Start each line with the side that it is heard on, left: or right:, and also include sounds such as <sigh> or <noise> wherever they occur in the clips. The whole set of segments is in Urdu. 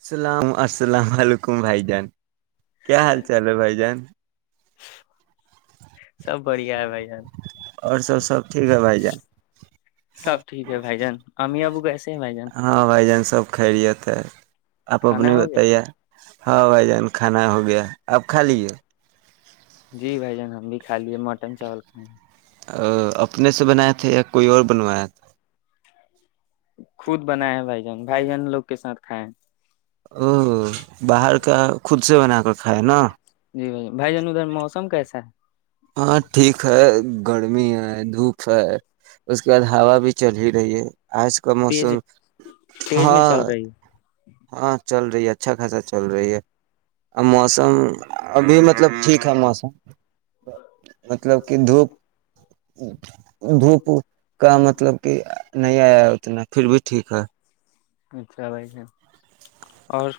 right: السلام السلام علیکم بھائی جان کیا حال چال ہے بھائی جان
left: سب بڑھیا ہے بھائی جان
right: اور سب سب ٹھیک ہے بھائی جان
left: سب ٹھیک ہے بھائی جان امی ابو کیسے ہیں بھائی جان
right: ہاں بھائی جان سب خرییے تو <inaudible> آپ اپ
left: کھانا
right: نے
left: ہو
right: بتے
left: گیا
right: <unintelligible> ہاں بھائی جان کھانا ہو گیا اپب خالی ہے
left: جی بھائی جان ہم بھی کھا لیے مٹن چاول کھائے ہیں
right: اپنے سے بناائے تھے یا کوئی اور بنوایا تھا
left: خود بنائے ہیں بھائی جان بھائی جان لوگ کے ساتھ کھائے ہیں
right: او باہر خود سے بنا کر کھائے نا
left: جی بھ بھائی جان ادھر م موسم کیسا ہے
right: ہاں ٹھیک ہے گرمی ہے دھوپ ہے اس کے بعد ہوا بھی چل ہی رہی ہے آج کا
left: تیز
right: موسم ہ
left: تیز میں چل رہی ہے
right: ہاں چل رہی ہے اچھا خاصا چل رہی ہے ا
left: اچھا
right: موسم ابھی مطلب ٹھیک ہے موسم مطلب کہ دھوپ ہ <unintelligible> دھوپ کا مطلب کہ نہیں آیا اتنا پھر بھی ٹھیک ہے
left: اچھا بھائی س اور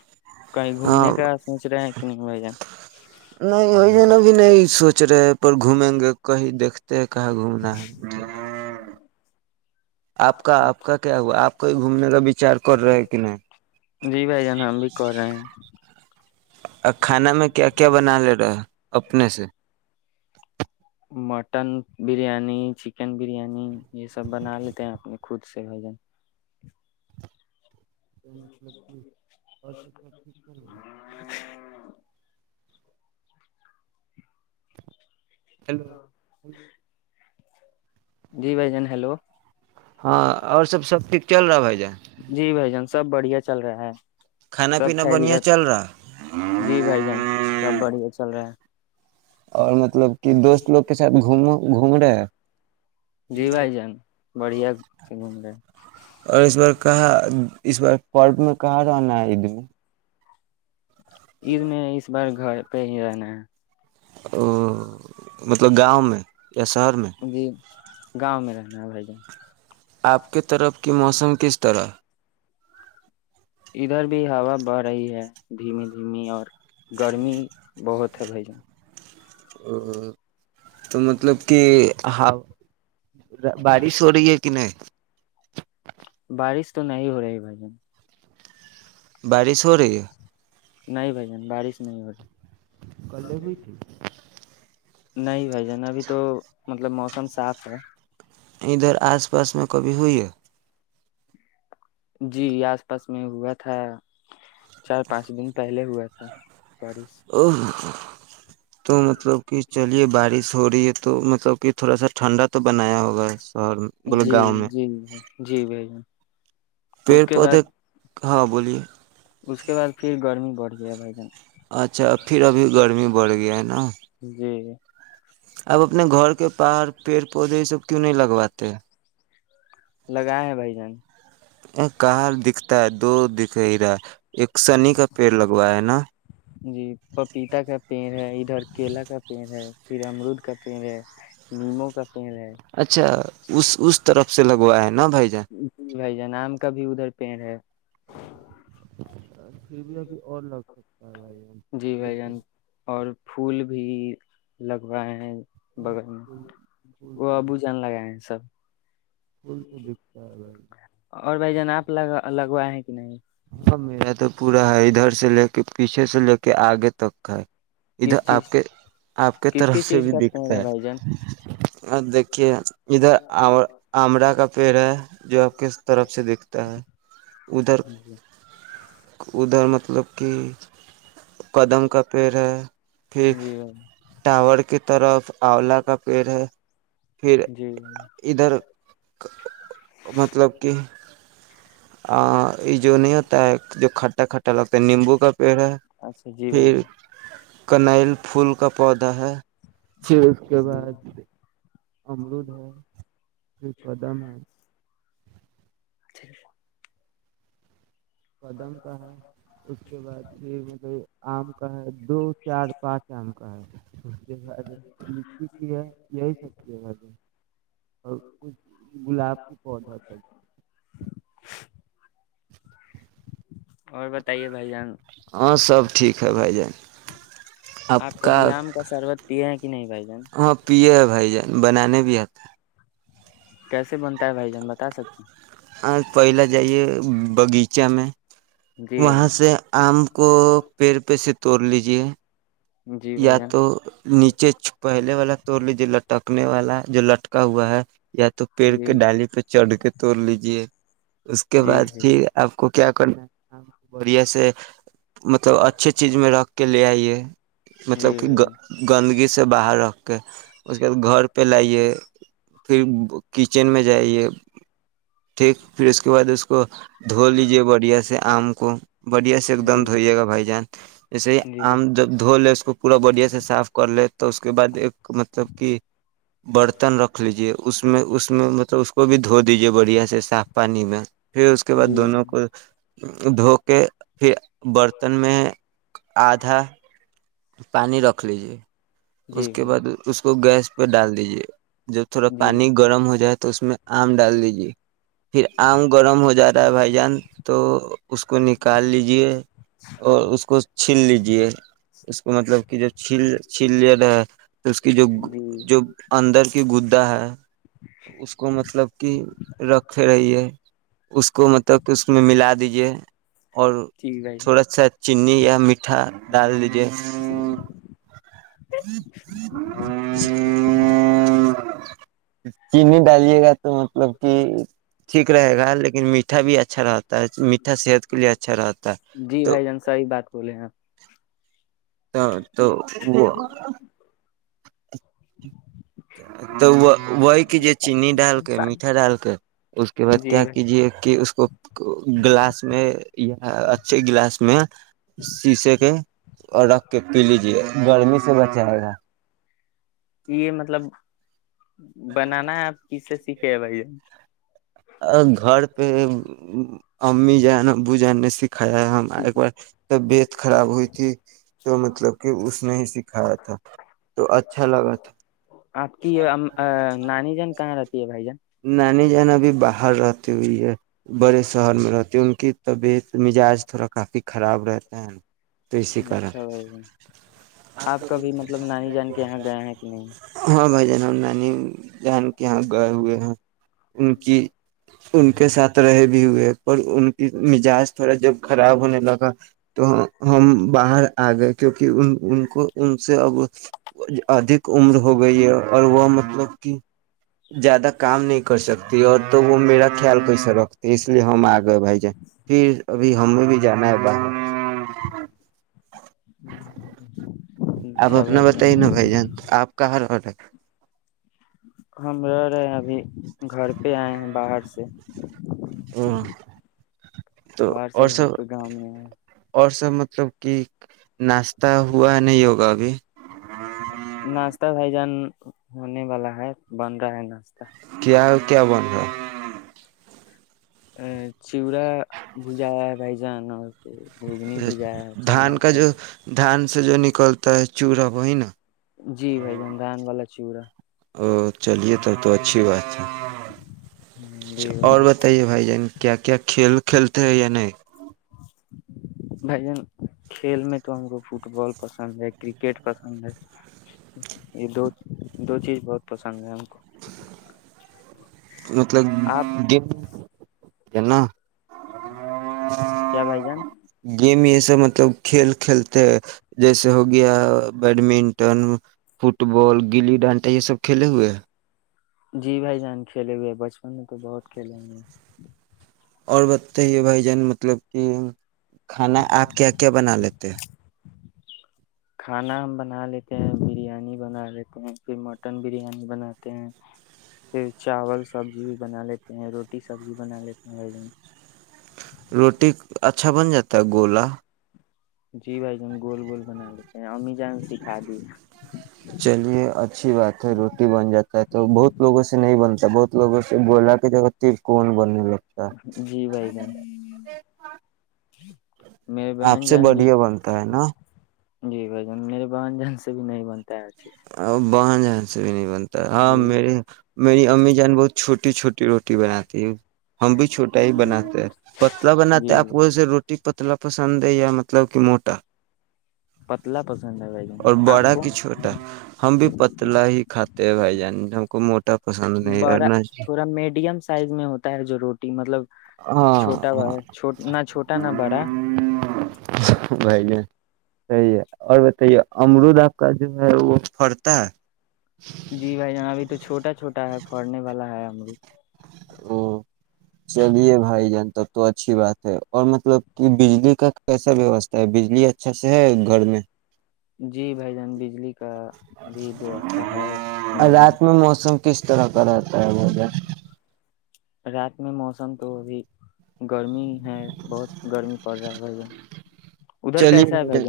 left: کہیں
right: ہاں
left: گھومنے کا سوچ رہے ہے کہ نہیں بھائی جان
right: نہیں وہی جن ابھی نہیں سوچ رہے ہیں پر گھومیں گے کہیں دیکھ تے کہاں گھومنا ہے آپ کا آپ کا کیا ہوا آپ کوئی گھومنے کا بچار کر رہے کہ نہیں
left: جی بھائی جان ہم بھی کر رہے ہیں
right: کھانا میں کیا کیا بنا لے رہا ہے اپنے سے
left: مٹن بریانی چکن بریانی یہ سب بنا لیتے ہیں اپنے خود سے بھائی جن
right: تو مطلب کہ آ ٹھیک رہ ہیں ہیلوو
left: جی بھائی جان ہیلو
right: ہاں اور سب سب ھ چل رہاائی جا
left: جی بھائی جان سب بڑھیا چل رہا ہے
right: کھانا
left: سب
right: پینا بڑھیا
left: خیریت
right: چل رہا
left: جی بھائی جان سب بڑے چل رہا ہے
right: اور مطلب کہ دوست لوگ کے سب گوم گھوم رہے ہیں
left: جی بھائی جان بڑھیا سے گھوم رہے ہیں
right: اور اس بار کہاں اس بار پرب میں کہاں جناا ہے ا د <unintelligible>
left: عید میں اس بار گھر پہ ہی رہنا ہے ہ <unintelligible>
right: ہ <unintelligible>
left: جی گاؤں میریرا ہ ب جان
right: آپ کی طرف کی موسم کس طرح
left: ادھر بھی ہوا بڑھ رہی ہے دھیمی دھیمی اور گرمی بہت ہے بھ جن
right: ا <unintelligible> تو مطلب کہ ہ بارش ہو رہی ہے کہ نہیں
left: بارش تو نہیں ہو رہا ہے بھ جان
right: بڑ سوری <unintelligible>
left: نہیں بھ جان بارش نہیں ہو رہی
right: کلے ہوئی ت <unintelligible>
left: نہیں بھائی <unintelligible> مطلب موسم صاف ہے
right: ادھر آس پاس میں کب ہوو یہ
left: جی آس پاس میں ہوا ا تو <inaudible> چار پانچ دن پہلے ہوئے تھ اچھ <unintelligible>
right: او تو مطلب کہ چلیے بارش ہو رہی ہے تو مطلب کہ تھوڑا سا ٹھنڈا تو بنایا ہوگا شہر میں بولے
left: جی
right: گاؤں میں
left: جی جی بھائی جان
right: پڑ
left: اس کے بعد
right: پودے ہاں بولیے
left: اس کے بعد پھر گرمی بڑی ج بائی گن <unintelligible>
right: اچھا پھر ابھی گرمی بڑھ گیا ہے نا
left: جی جی <unintelligible>
right: اب اپنے گھر کے پر پیڑ پودے اس سب کیوں نہیں لگواتے
left: لگا ہے بھائی جان
right: ا کہاں دکھتا ہے دو دکھےیرا ایک سنی کا پیڑ لگوا ہے نا
left: جی پپیتا کا پیڑ ہے ادھر کیلا کا پیڑ ہے پھر امرود کا پیڑ ہے نیموں کا پیڑ ہے
right: اچھا اس اس طرف سے لگوا ہے نا بھائی جان
left: جی بھائی جانام کا بھی ادھر پینٹ ہے <unintelligible>
right: پھر بھی ابھی اور لگ سکتا ہے بھائی
left: جی
right: یہ
left: بھائی
right: د
left: جان اور پھول بھی لگوائے ہیں
right: ہاں
left: بغل میں
right: پھول پھول
left: وہ
right: تو
left: ابو جان لگائے ہیں سب
right: پھول تو دکھتا ہے بھائی
left: اور بھائی جان آپ لگا لگوا ہے کہ نہیں
right: ہاں میرا تو پ پورا ہے ادھر سے لے کے پیچھے سے لے کے آگے تک ہے ادھر
left: کس
right: آپ
left: چیز
right: کے آپ کے
left: کس
right: طرف
left: کس
right: سے
left: چیز
right: بھی
left: کا پیڑ
right: دکھتا ہے
left: بھائی جان
right: اور دیک کہ ادھر آمڑا کا پیڑ ہے ج آاب کس طرف سے دیکھتا ہے ادھر ادھر مطلب کہ قدم کا پیڑ ہے پیک
left: جی جی بھائی
right: ٹاورور کی طرف آولا کا پیڑ ہے پھر
left: جی
right: ادھر مطلب کہ آ <unintelligible> جو نہیں ہوتا ہے جو کھٹا لتا نیمبو کا پڑا
left: اچھا جی بھائی
right: پھر کنل پھول کا پودا ہے پھر اس کے
left: جی
right: بعد امرود ہے پھر قدم ہے
left: <inaudible> ج <unintelligible>
right: کدم کا ہے اس کے بعد پھر مطلب آم کا ہے دو چار پانچ آم کا ہے اس کے بعد لچی کی ہے یہی سب چی اور کچھ گلاب کی پودا سب
left: اور بتائیے بھائی جان
right: ہاں سب ٹھیک ہے بھائی جان
left: آپ کوب آم کا شربت پیے نہیں بائی جان
right: ہاں پیے ہے بھائی جان بنانے بھی آتا
left: کیسے بنتا ہے بھائی جان بتا سکتے
right: آج پہل جائیے بغیچہ میں
left: ہیں
right: وہاں سے آم کو پیر پہ سے توڑ لیجیے
left: جی
right: یا
left: بھائی جان جی بھائی جان
right: تو نیچ چچ پہلے والا توڑ لی جو لٹکنے والا جو لٹکا ہوا ہے یا تو پیڑ کے
left: جی
right: ڈالی پہ چڑھ کے توڑ لیجیے اس کے
left: جی
right: بعد
left: بھائی
right: پھر آپ کو کیا کرنا ہے بڑھیا سے مطلب اچھے چیز میں رکھ کے لے آئیے مطلب
left: جی
right: کہ
left: بھائی
right: گ
left: جان
right: گندگی سے باہر رکھ اس کے بعد گھر پہ لائیے پھر کچن میں جائیے ٹھیک پھر اس کے بعد اس کو دھو لیجے بڑھیا سے آم کو <unintelligible> بڑھیا سے ایک دم
left: جی
right: دھوئیے گا بھائی جان جیسے ہی
left: جی بھائی
right: آم جب دو لے اس کو پورا بڑھیا سے صاف کر لے تو اس کے بعد ایک مطلب کہ برتن رکھ لیجیے اس میں اس میں مطلب اس کو بھی دھو دیجیے بڑھیا سے صاف پانی میں پھر اس کے بعد
left: جی
right: دونوں کو دھو کے پھر برتن میں آدھا پانی رکھ لیجیے اس
left: جی
right: کے
left: بھائی
right: بعد اس کو گیس پہ ڈال دیجیے جب تھوڑا
left: جی
right: پانی گرم ہو جائے تو اس میں آم ڈال دیجیے پھر آم گرم ہو جاتا ہے بھائی جان تو اس کو نکال لیجیے اور اس کو چھین لیجیے اس کو مطلب کہ جو چھیل چھیل لیا رہا اس کی جو
left: جی
right: جو اندر کی گدا ہے اس کو مطلب کہ رکھے رہی ہے اس کو مطلب کہ اس میں ملا دی یہ اور
left: جی بھائی
right: تھوڑا سا چنی یا میٹھا ڈال دیجے اور ھم چینی ڈالیے گا تو مطلب ہاں ٹھیک رہے گا لیکن میٹھا بھی اچھا میٹھا صحت کے لیے اچھا رہتا ہے
left: جی
right: تو
left: بھائی جان صحیح بات بولے ہیں
right: ہاں تو وہ تو وہی کیجے چیننیی ڈال کے میٹھا ڈال کے اس کے بعد
left: جی
right: کیا
left: بھائی
right: کیجیے کہ اس کو گلاس میں یا اچھے گلاس میں شیسے کے اورکھ کہ پی لیجے گرمی سے بچاائے گا
left: یہ مطلب بنانا ہے اپ کی سی سی کہ بھائی ج
right: ا گھر پہ اور <unintelligible> امی جان ابو جان نے سکھایا ہم ایک بار طبیعت خراب ہوئی تھی تو مطلب کہ اس نے ہی سکھایا تھا تو اچھا لگا تھا
left: آپ کی نانی جان کہاں رہتی ہے بھائی جان
right: ہر رہاتتے ہوئی ہے <unintelligible> بڑے سہر میں رہتے ان کی طبیعت مزاج تھوڑا کافی خراب رہتا ہےا
left: اچھا بھائی آپ کبھی مطلب نانی جان کے یہاں گئے ہیں کہ نہیں
right: ہاں بھائی جان ہم نانی جان کے یہاں گئے ہوئے ہیں ان کی ان کے ساتھ رہے بھی ہوئے پر ان کی مزاج تھوڑا جب خراب ہونے لگا تو ہم باہر آ گئے کیونکہ ان ان کو ان سے اب ادک عمر ہو گئی ہے اور وہ مطلب کہ زیادہ کام نہیں کر سکتی اور تو وہ میرا خیال کیسا رکھتے اس لیے ہم آ گئے بھائی جان پھر ابھی ہمیں بھی جانا ہے باہر آپ
left: اچھا
right: اپنا
left: بھائی
right: بتائیے نا بھائی جان آپ کہاں <unintelligible>
left: ہم رہے رہے ابھی گھر پہ آئے ہیں باہر سے
right: تو
left: باہر سے
right: اور
left: گھر
right: سب
left: پہ گاؤں میں ہے
right: اور مطلب کی ناشتہ ہوا نہیں ہوگا ابھی
left: ا بھائی جان ہونے والا ہے بن رہا ہے ناشہ
right: کیا کیا بن رہا
left: ا چڑا بوجا بائی جان اور گھگنی بھجایا ہے
right: دھان
left: چنا
right: کا جو دھان سے جو نکلتا ہے چوہا وہی نا
left: جی بھائی جان دان والا <inaudible>
right: اورو چلیے تب تو اچھی بات ہے
left: جی بھائی
right: اور
left: جان
right: بتائیے بھائی جان کیا کیا کھیل کھیلتے ہیں یا نہیں
left: بھائی جان کھیل میں تو ہم کو فٹ بال پسند ہے کرکٹ پسند ہے یہ دو دو چیز بہت پسند ہے ہم کو
right: مطلب
left: آپ
right: گ
left: کیا بھائی جان
right: <inaudible> گیم <unintelligible> مطلب کھیل کھیلتے ہیں جیسے ہو گیا بیڈمنٹن فٹ بال گلی ڈانٹا یہ سب کھیلے ہوئے
left: جی بھائی جان کھیلے ہوئے ہیں بچپن میں تو بہت کھیلے ہو ہیں
right: اور بتتے ہیے بھائی جان مطلب کہ کھانا آپ کیا کیا بنا لیتے ہیں
left: کھانا ہم بنا لیتے ہیں بریانی بنا لیتے ہیں پھر مٹن بریانی بناتے ہیں پھر چاول سبزی بھی بنا لیتے ہیں روٹی سبزی بنا لیتے ہیں ب دن
right: روٹی اچھا بن جاتا ہے گولا
left: جی بھائی ج ہم گول گول بنا لیتے ہیں امی جان سکھا دی
right: چلیے اچھی بات ہے روٹی ا بہت لوگ سے بولا کے ج ت کون بننے لوگ
left: جی بھائی جن میری
right: آپ
left: بہن
right: سے
left: جان جی
right: بڑھیا بنتا ہے نا
left: جی بھ جن میرے بہن جان سے بھی نہیں بنتا ہے اچھے
right: اور ب ج <inaudible> <inaudible>
left: سے
right: ہاں
left: جی
right: میرے میری امی جان بہت چھوٹی چھوٹی روٹی بناتی ہے ہم بھی چھوٹا ہی بناتے
left: جی
right: ہیں پتلا بناتے ہے آپ
left: جی
right: کو سے روٹی پتلا پسند ہے ہے مطلب کہ موٹا
left: پتلا پسند ہے بھائی جن
right: اور
left: آپ
right: بڑا
left: کو
right: کہ چھوٹا ہم بھی پتلا ہی کاتے ہیں بھائی جان ہم ہم کو موٹ
left: بڑا تھوڑا میڈیم سائز میں ہوتا ہے جو روٹی مطلب
right: ہاں
left: چھوٹا ب
right: ہاں
left: نہ چھوٹا نہ بڑا
right: بھائی ج صحی ہے اور بتائیے امرود آپ کا جو ہے وہ پڑتا ہے
left: جی بھائی جانب ابھی تو چھوٹا چھوا ہے پھڑنے والا ہے <inaudible>
right: او چلیے بھائی جان تب تو اچھی بات ہے اور مطلب کہ بجلی کا کیسا ویوستھا ہے بجلی اچھا سے ہے گھر میں
left: جی جی بھائی جان بجلی کا بھی ویوستھا ہے گھر میں
right: رات موسم کس طرح برتا مہ
left: رات میں موسم تو بھی گرمی ہیں بہت گرمی پڑ رہا ہے بھ گ
right: چلیے بھائی جان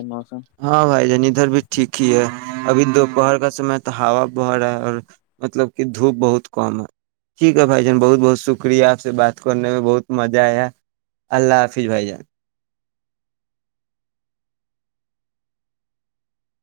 right: ہاں بھائی جان ادھر بھی ٹھیک ہی ہے ابھی دوپہر کا سمے ہا بہ رہا ہے اور مطلب کہ دھوپ بہت کم ہے ٹھیک ہے بھائی جان بہت بہت شکریہ آپ سے بات کرنے میں بہت مزہ آیا اللہ حافظ بھائی جان